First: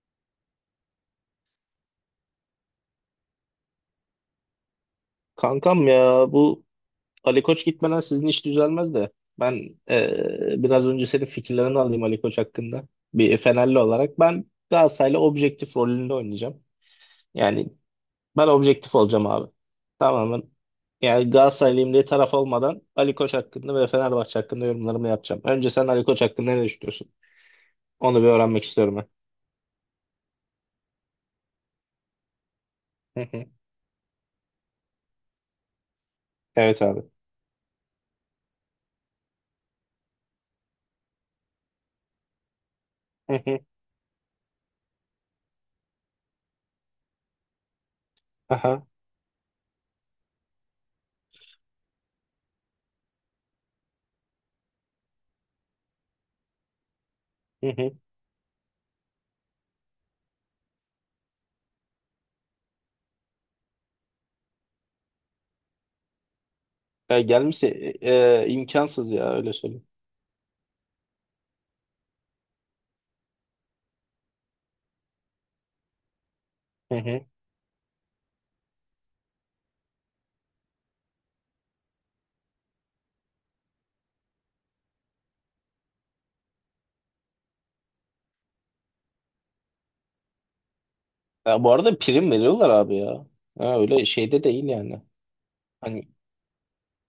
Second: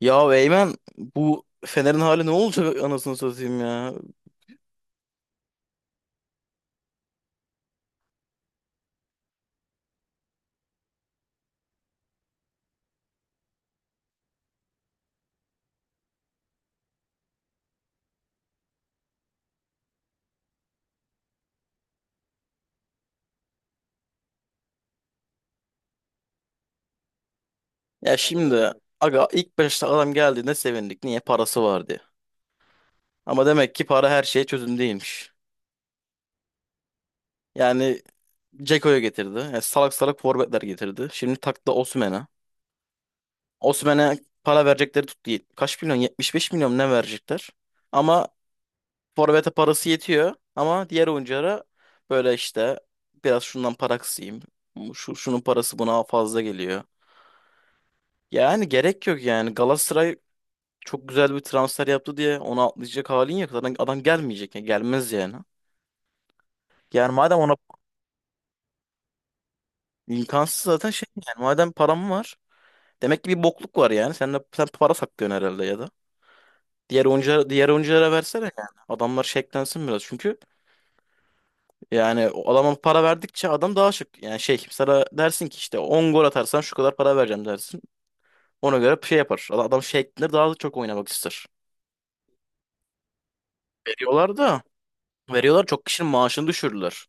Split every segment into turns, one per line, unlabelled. Ya Eymen bu Fener'in hali ne olacak anasını satayım ya.
Kankam ya bu Ali Koç gitmeden sizin iş düzelmez de ben biraz önce senin fikirlerini alayım Ali Koç hakkında. Bir Fenerli olarak ben Galatasaray'la objektif rolünde oynayacağım. Yani ben objektif olacağım abi. Tamamen yani Galatasaraylıyım diye taraf olmadan Ali Koç hakkında ve Fenerbahçe hakkında yorumlarımı yapacağım. Önce sen Ali Koç hakkında ne düşünüyorsun?
Ya
Onu bir öğrenmek
şimdi
istiyorum ben.
aga ilk başta adam geldiğinde sevindik. Niye? Parası vardı.
Hı
Ama
hı.
demek ki para her şeye çözüm değilmiş.
Evet abi.
Yani Ceko'yu getirdi. Yani salak salak forvetler getirdi. Şimdi taktı Osimhen'e.
Hı hı.
Osimhen'e para verecekleri tuttu. Kaç milyon? 75 milyon ne verecekler? Ama
Aha.
forvete parası yetiyor. Ama diğer oyunculara böyle işte biraz şundan para kısayım. Şu, şunun parası buna fazla geliyor.
Hı hı.
Yani gerek yok yani. Galatasaray çok güzel bir transfer yaptı diye onu atlayacak halin yok. Zaten adam gelmeyecek. Yani gelmez yani. Yani
Ya
madem ona
gelmişse e, imkansız ya öyle söyleyeyim.
imkansız zaten şey yani. Madem param var. Demek ki bir bokluk var yani. Sen de sen para saklıyorsun herhalde ya da. Diğer oyunculara, diğer oyunculara versene yani. Adamlar şeklensin biraz. Çünkü yani o adama para verdikçe adam daha şık. Yani şey sana dersin ki işte 10 gol atarsan şu kadar para vereceğim dersin. Ona göre şey yapar. Adam şeklenir daha da çok oynamak ister.
Ya bu arada prim veriyorlar abi ya. Ha, öyle
Veriyorlar
şeyde
da.
değil yani.
Veriyorlar çok
Hani
kişinin maaşını düşürdüler.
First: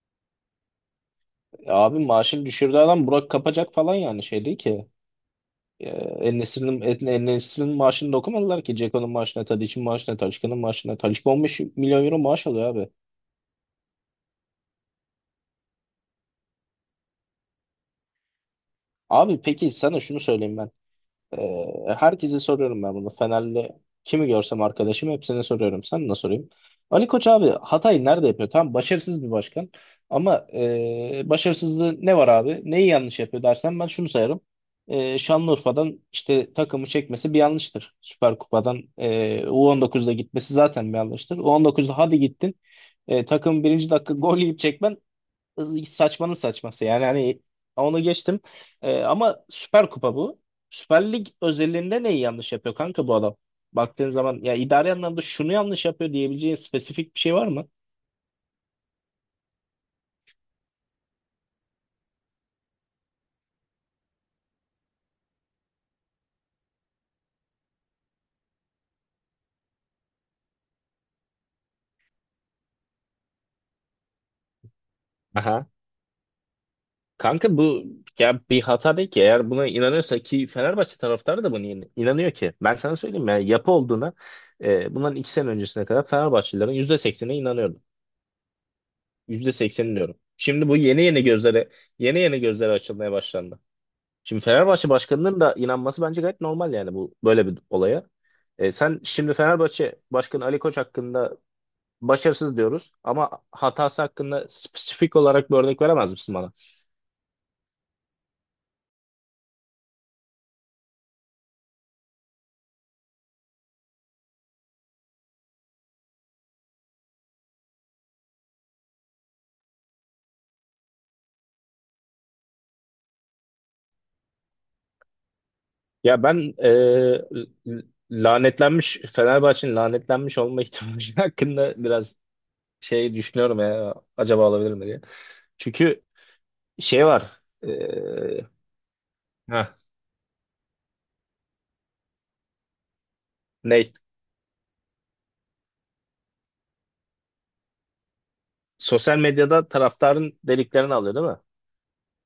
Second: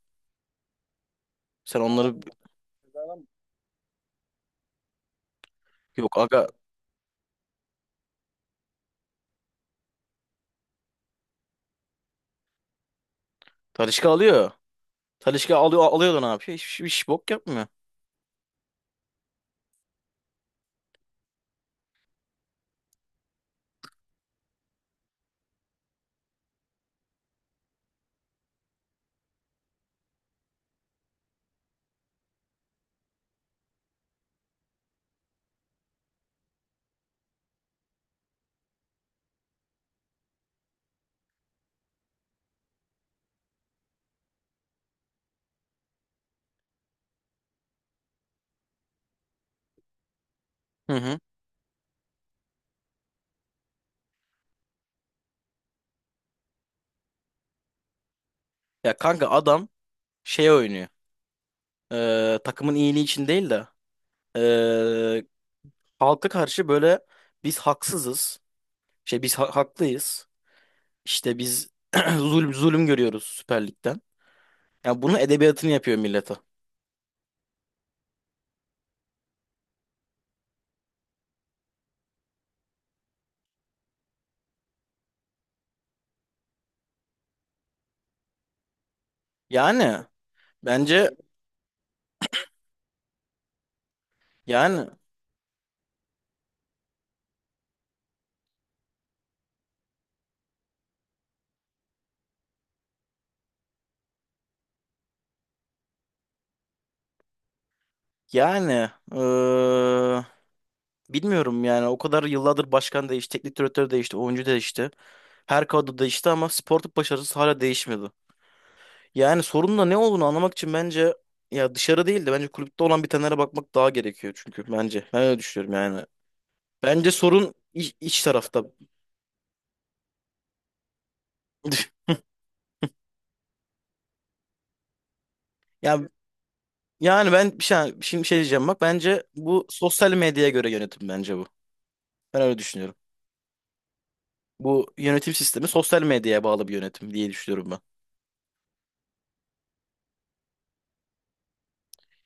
Sen
abi
onları
maaşını düşürdüğü adam Burak kapacak falan yani şey değil ki. Ee,
yok aga
En-Nesyri'nin En-Nesyri'nin maaşını dokumadılar ki. Ceko'nun maaşına, Tadic'in maaşına, Talisca'nın maaşına. Talisca 15 milyon euro maaş alıyor abi.
Talisca alıyor. Talisca alıyor da ne yapıyor? Hiç bok yapmıyor.
Abi peki sana şunu söyleyeyim ben. Herkese soruyorum ben bunu. Fenerli kimi görsem arkadaşım hepsine soruyorum. Sen ne sorayım? Ali Koç abi hatayı nerede yapıyor? Tamam başarısız bir başkan. Ama başarısızlığı ne var abi? Neyi yanlış yapıyor dersen ben şunu sayarım. Şanlıurfa'dan işte takımı çekmesi bir yanlıştır. Süper Kupa'dan U19'da gitmesi zaten bir yanlıştır. U19'da hadi gittin. Takım birinci dakika gol yiyip çekmen saçmanın saçması yani hani onu geçtim. Ama Süper Kupa bu.
Hı
Süper
hı.
Lig özelliğinde neyi yanlış yapıyor kanka bu adam? Baktığın zaman ya idari anlamda şunu yanlış yapıyor diyebileceğin spesifik bir şey var mı?
Ya kanka adam şey oynuyor. Takımın iyiliği için değil de ee, halka karşı böyle biz haksızız. Şey biz haklıyız. İşte biz zulüm görüyoruz Süper Lig'den. Ya bunun
Aha.
edebiyatını yapıyor millete.
Kanka bu ya bir hata değil ki. Eğer buna inanıyorsa ki Fenerbahçe taraftarı da buna inanıyor ki. Ben sana söyleyeyim yani yapı olduğuna bundan 2 sene öncesine kadar Fenerbahçelilerin %80'ine inanıyordu. %80
Yani
diyorum. Şimdi bu yeni
bence
yeni gözlere yeni yeni gözlere açılmaya başlandı. Şimdi
yani
Fenerbahçe başkanının da inanması bence gayet normal yani bu böyle bir olaya. Sen şimdi Fenerbahçe Başkanı Ali Koç hakkında başarısız diyoruz ama hatası hakkında spesifik olarak bir örnek veremez misin bana?
yani eee, bilmiyorum yani o kadar yıllardır başkan değişti, teknik direktör değişti, oyuncu değişti. Her kadro değişti ama sportif başarısı hala değişmedi. Yani sorunun da ne olduğunu anlamak için bence ya dışarı değil de bence kulüpte olan bitenlere bakmak daha gerekiyor çünkü bence. Ben öyle düşünüyorum yani.
Ya ben
Bence sorun
l-
iç tarafta.
lanetlenmiş Fenerbahçe'nin lanetlenmiş olma ihtimali hakkında biraz şey düşünüyorum ya acaba olabilir mi diye. Çünkü
Yani
şey
yani
var.
ben bir şey şimdi bir şey diyeceğim bak bence bu
Ha
sosyal medyaya göre yönetim bence bu. Ben öyle düşünüyorum.
ne?
Bu yönetim sistemi sosyal medyaya bağlı bir yönetim diye düşünüyorum ben.
Sosyal medyada taraftarın deliklerini alıyor değil mi?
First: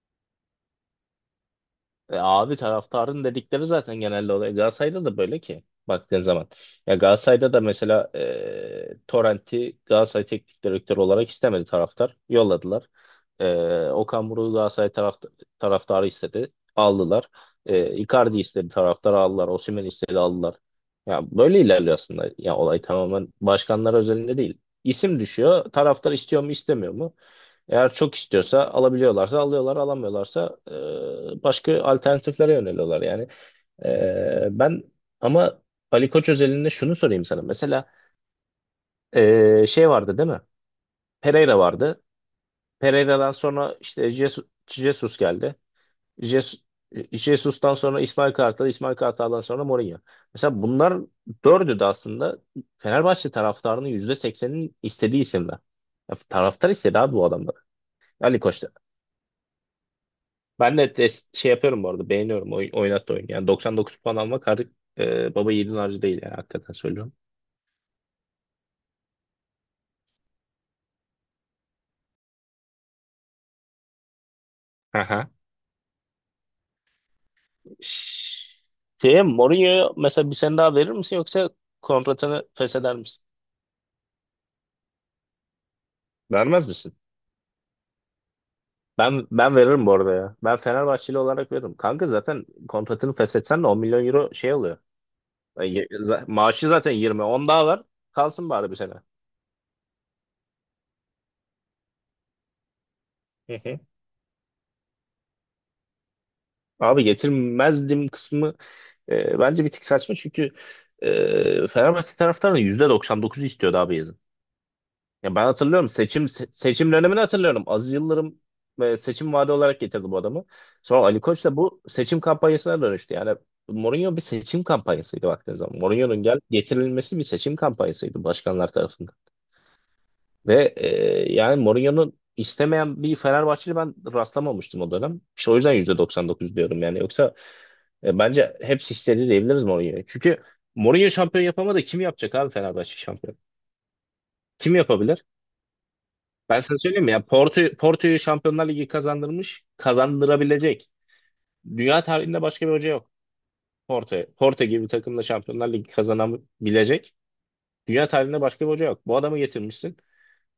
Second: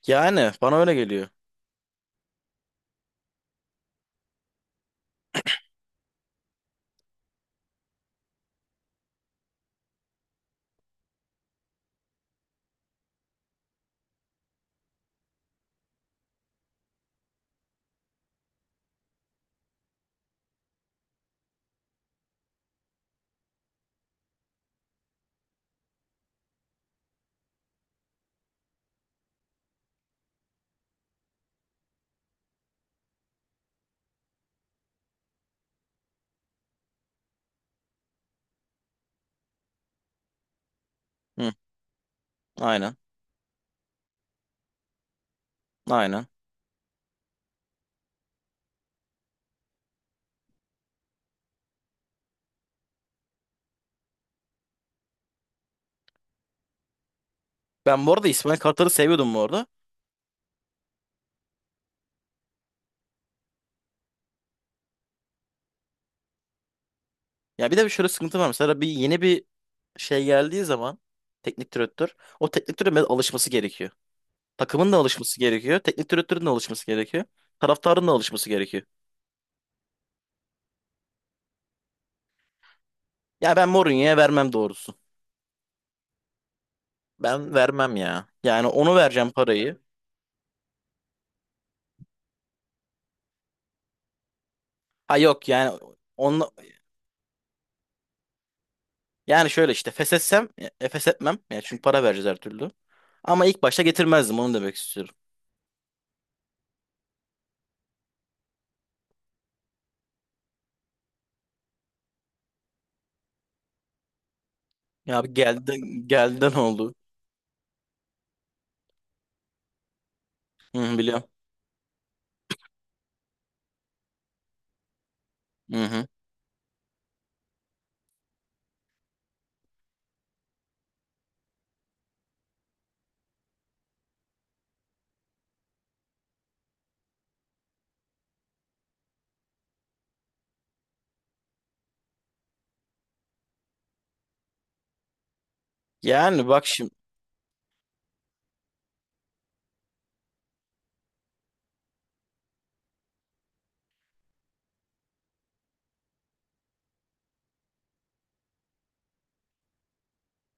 Yani bana öyle geliyor.
Abi taraftarın dedikleri zaten genelde oluyor. Galatasaray'da da böyle ki baktığın zaman. Ya Galatasaray'da da mesela Torrent'i Galatasaray teknik direktörü olarak istemedi taraftar. Yolladılar. E, Okan Buruk'u Galatasaray taraftarı istedi. Aldılar. Icardi istedi taraftar aldılar. Osimhen istedi aldılar. Ya böyle ilerliyor aslında. Ya olay tamamen başkanlar özelinde değil. İsim düşüyor. Taraftar istiyor mu istemiyor mu? Eğer çok istiyorsa alabiliyorlarsa alıyorlar, alamıyorlarsa başka alternatiflere yöneliyorlar yani. E, ben ama Ali Koç özelinde şunu sorayım sana. Mesela şey vardı değil mi?
Hı,
Pereira vardı.
aynen.
Pereira'dan sonra işte Jesus geldi.
Aynen.
Jesus, Jesus'tan sonra İsmail Kartal, İsmail Kartal'dan sonra Mourinho. Mesela bunlar dördü de aslında Fenerbahçe taraftarının yüzde seksenin istediği isimler. Ya taraftar istedi abi bu adamları.
Ben bu arada
Ali
İsmail
Koç
Kartal'ı seviyordum bu arada.
Ben de şey yapıyorum bu arada beğeniyorum oynat oyun. Yani 99 puan almak artık baba yiğidin harcı değil yani hakikaten söylüyorum.
Ya bir de şöyle sıkıntı var. Mesela yeni bir şey geldiği zaman teknik direktör o teknik direktörün biraz alışması gerekiyor. Takımın da
Aha.
alışması gerekiyor. Teknik direktörün de alışması gerekiyor. Taraftarın da
Ş-
alışması gerekiyor.
Şeye Mourinho'ya mesela bir sene daha verir misin yoksa kontratını fesheder misin?
Ya ben Mourinho'ya vermem doğrusu.
Vermez misin?
Ben vermem ya. Yani onu
Ben
vereceğim
ben
parayı.
veririm bu arada ya. Ben Fenerbahçeli olarak veririm. Kanka zaten kontratını feshetsen de 10 milyon euro şey oluyor.
Ha yok yani onu
Maaşı zaten 20. 10 daha var. Kalsın bari bir sene.
yani şöyle işte feshetsem feshetmem. Yani çünkü para vereceğiz her türlü. Ama
Hı
ilk
hı.
başta getirmezdim onu demek istiyorum.
Abi getirmezdim kısmı bence bir tık saçma çünkü Fenerbahçe taraftarının %99'u istiyordu abi yazın.
Ya abi
Ya ben
geldi
hatırlıyorum
geldi ne
seçim
oldu?
dönemini hatırlıyorum. Aziz Yıldırım seçim vaadi olarak getirdi bu adamı.
Hı hı,
Sonra Ali
biliyorum.
Koç da bu seçim kampanyasına dönüştü. Yani Mourinho bir seçim kampanyasıydı baktığın zaman.
Hı hı.
Mourinho'nun getirilmesi bir seçim kampanyasıydı başkanlar tarafından. Ve yani Mourinho'nun istemeyen bir Fenerbahçeli ben rastlamamıştım o dönem. İşte o yüzden %99 diyorum yani. Yoksa bence hepsi istedi diyebiliriz Mourinho'ya. Çünkü Mourinho şampiyon yapamadı. Kim yapacak abi Fenerbahçe şampiyon? Kim yapabilir?
Yani
Ben
bak
sana
şimdi.
söyleyeyim mi? Ya Porto'yu Şampiyonlar Ligi kazandırmış, kazandırabilecek. Dünya tarihinde başka bir hoca yok. Porto gibi bir takımla Şampiyonlar Ligi kazanabilecek. Dünya tarihinde başka bir hoca yok. Bu adamı getirmişsin.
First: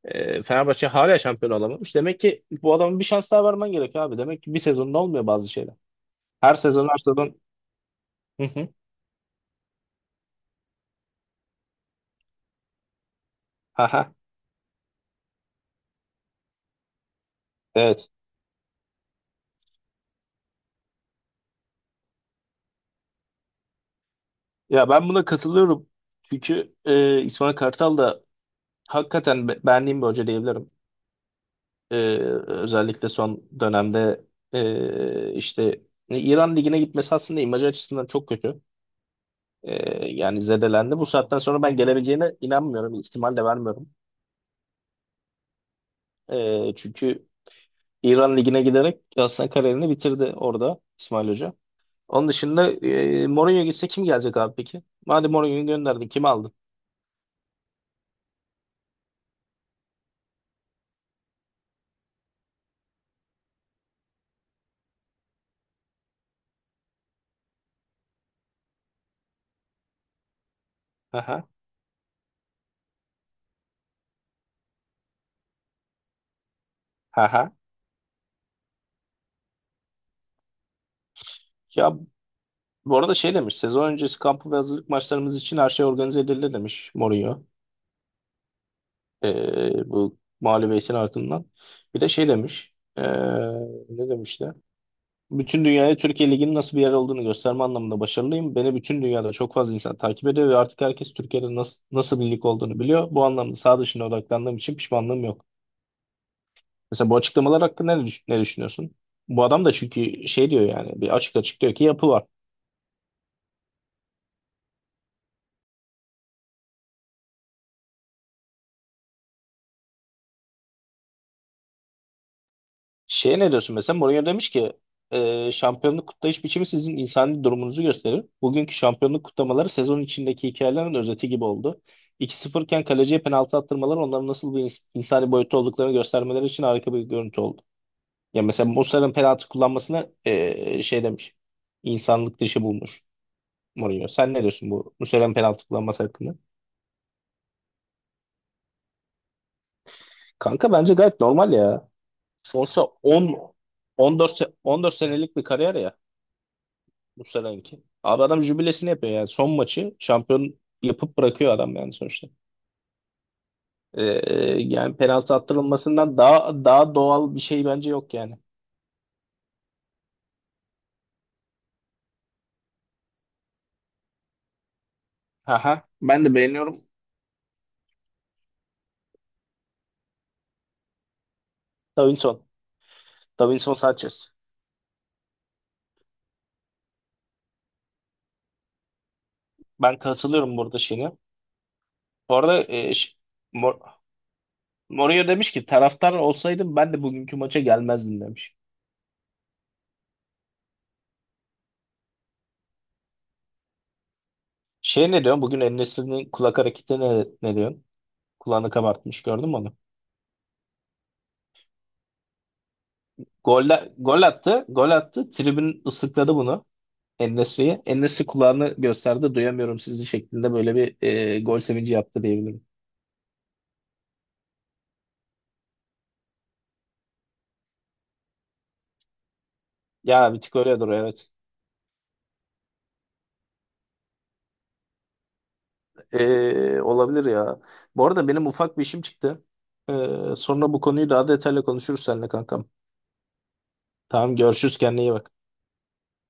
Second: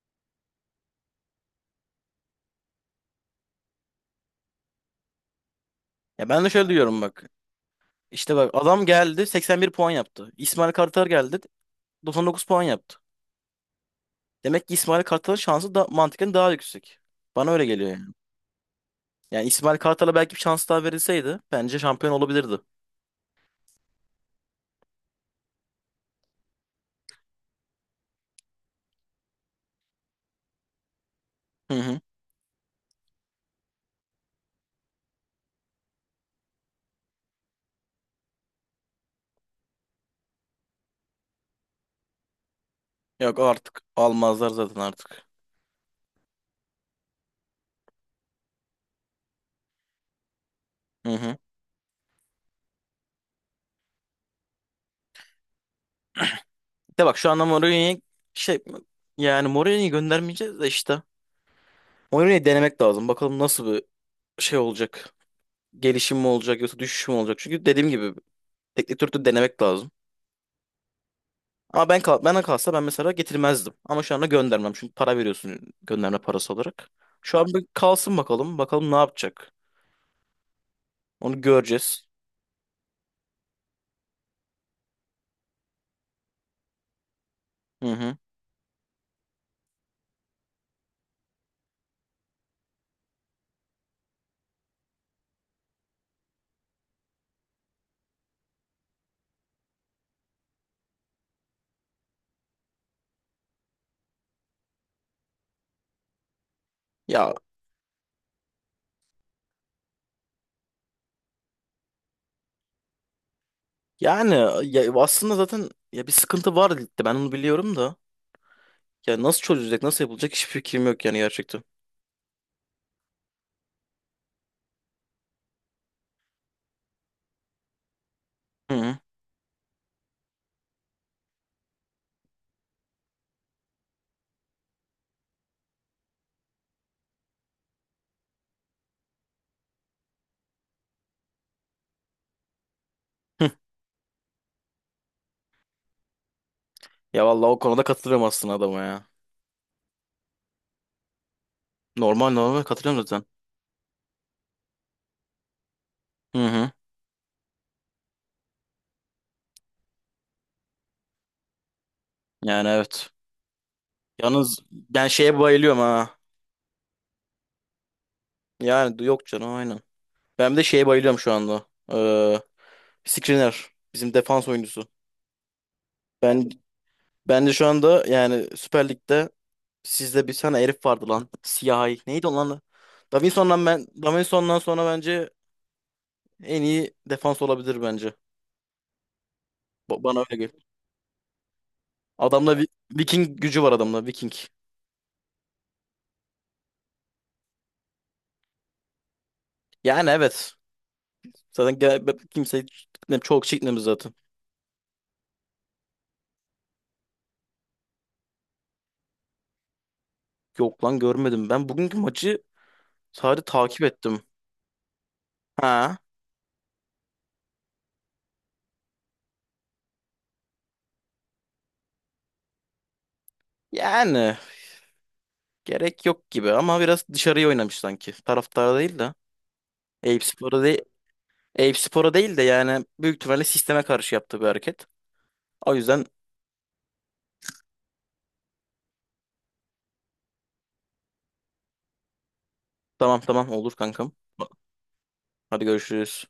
Fenerbahçe hala şampiyon olamamış. Demek ki bu adamın bir şans daha vermen gerekiyor abi. Demek ki bir sezonda olmuyor bazı şeyler.
Ya ben de
Her
şöyle
sezon her
diyorum bak.
sezon.
İşte
Hı
bak
hı.
adam geldi 81 puan yaptı. İsmail Kartal geldi 99 puan yaptı.
Aha.
Demek ki İsmail Kartal'ın şansı da mantıken daha yüksek. Bana öyle geliyor yani.
Evet.
Yani İsmail Kartal'a belki bir şans daha verilseydi bence şampiyon olabilirdi.
Ya ben buna katılıyorum. Çünkü İsmail Kartal da hakikaten beğendiğim bir hoca diyebilirim.
Hı
E,
hı.
Özellikle son dönemde işte İran Ligi'ne gitmesi aslında imajı açısından çok kötü. E, Yani zedelendi. Bu saatten sonra ben gelebileceğine inanmıyorum. İhtimal
Yok
de
artık
vermiyorum.
almazlar zaten artık.
Çünkü İran Ligi'ne giderek aslında kariyerini bitirdi orada
Hı
İsmail
hı.
Hoca. Onun dışında Mourinho gitse kim gelecek abi peki? Madem Mourinho'yu gönderdin kim aldın?
De bak şu anda Mourinho'yu şey yani Mourinho'yu göndermeyeceğiz de işte. Mourinho'yu denemek lazım. Bakalım nasıl bir şey olacak. Gelişim mi olacak yoksa düşüş mü olacak? Çünkü dediğim gibi teknik direktörü denemek lazım.
Aha.
Ama ben kal bana kalsa ben mesela getirmezdim. Ama şu anda göndermem. Çünkü para veriyorsun gönderme parası olarak. Şu an
Aha.
bir kalsın bakalım. Bakalım ne yapacak. Onu
Ya
göreceğiz.
bu arada şey demiş, sezon öncesi kampı ve hazırlık maçlarımız için her şey organize edildi demiş Mourinho.
Hı hı.
Bu mağlubiyetin ardından. Bir de şey demiş, ne demişti? Bütün dünyaya Türkiye Ligi'nin nasıl bir yer olduğunu gösterme anlamında başarılıyım. Beni bütün dünyada çok fazla insan takip ediyor ve artık herkes Türkiye'de nasıl bir lig olduğunu biliyor. Bu anlamda sağ dışına odaklandığım için pişmanlığım yok. Mesela bu
Ya
açıklamalar hakkında ne düşünüyorsun? Bu adam da çünkü şey diyor yani, bir açık açık diyor ki yapı var.
yani ya aslında zaten ya bir sıkıntı var ligde. Ben onu biliyorum da. Ya nasıl çözülecek, nasıl yapılacak hiçbir fikrim yok yani gerçekten.
Şeye ne diyorsun mesela? Mourinho demiş ki şampiyonluk kutlayış biçimi sizin insani durumunuzu gösterir.
Hı
Bugünkü
hı.
şampiyonluk kutlamaları sezon içindeki hikayelerin özeti gibi oldu. 2-0 iken kaleciye penaltı attırmaları onların nasıl bir insani boyutta olduklarını göstermeleri için harika bir görüntü oldu. Ya mesela Muslera'nın penaltı kullanmasına şey demiş. İnsanlık dışı bulmuş
Hı.
Mourinho. Sen ne diyorsun bu Muslera'nın penaltı kullanması hakkında?
Ya vallahi o konuda katılıyorum aslında adama ya.
Kanka bence gayet normal ya.
Normal normal
Sonuçta
katılıyorum zaten.
14 senelik bir kariyer ya.
Hı hı.
Bu seneki. Abi adam jübilesini yapıyor yani. Son maçı şampiyon yapıp bırakıyor adam yani sonuçta.
Yani evet.
Ee,
Yalnız
Yani
ben
penaltı
şeye bayılıyorum ha.
attırılmasından daha doğal bir şey bence yok yani.
Yani yok canım aynen. Ben bir de şeye bayılıyorum şu anda. Ee, Skriniar. Bizim defans oyuncusu.
Aha, ben de
Ben
beğeniyorum.
ben de şu anda yani Süper Lig'de sizde bir tane herif vardı lan. Siyahi. Neydi o
Davinson.
lan? Davinson'dan
Davinson
ben
Sanchez.
Davinson'dan sonra bence en iyi defans olabilir bence.
Ben
Bana öyle
katılıyorum
geliyor.
burada şeyine. Bu
Adamda
arada
Vi- Viking gücü var
Mor-
adamda Viking.
Mourinho demiş ki taraftar olsaydım ben de bugünkü maça gelmezdim demiş.
Yani evet. Zaten kimse çok çekmemiz zaten.
Şey ne diyorsun? Bugün En-Nesyri'nin kulak hareketi ne diyorsun? Kulağını kabartmış gördün mü onu?
Yok lan görmedim. Ben bugünkü maçı sadece
Gol,
takip ettim.
Gol attı. Gol attı. Tribün
Ha.
ıslıkladı bunu. En-Nesyri'ye. En-Nesri kulağını gösterdi duyamıyorum sizi şeklinde böyle bir gol sevinci yaptı diyebilirim.
Yani. Gerek yok gibi ama biraz dışarıya oynamış sanki. Taraftara değil de. Eyüp
Ya bir tık
Spor'a
öyle
değil,
doğru evet.
Eyüp Spor'a değil de yani büyük ihtimalle sisteme karşı yaptığı bir hareket. O yüzden
Olabilir ya. Bu arada benim ufak bir işim çıktı. E, Sonra bu konuyu daha detaylı konuşuruz seninle kankam.
tamam tamam olur kankam.
Tamam görüşürüz kendine iyi bak.
Hadi görüşürüz.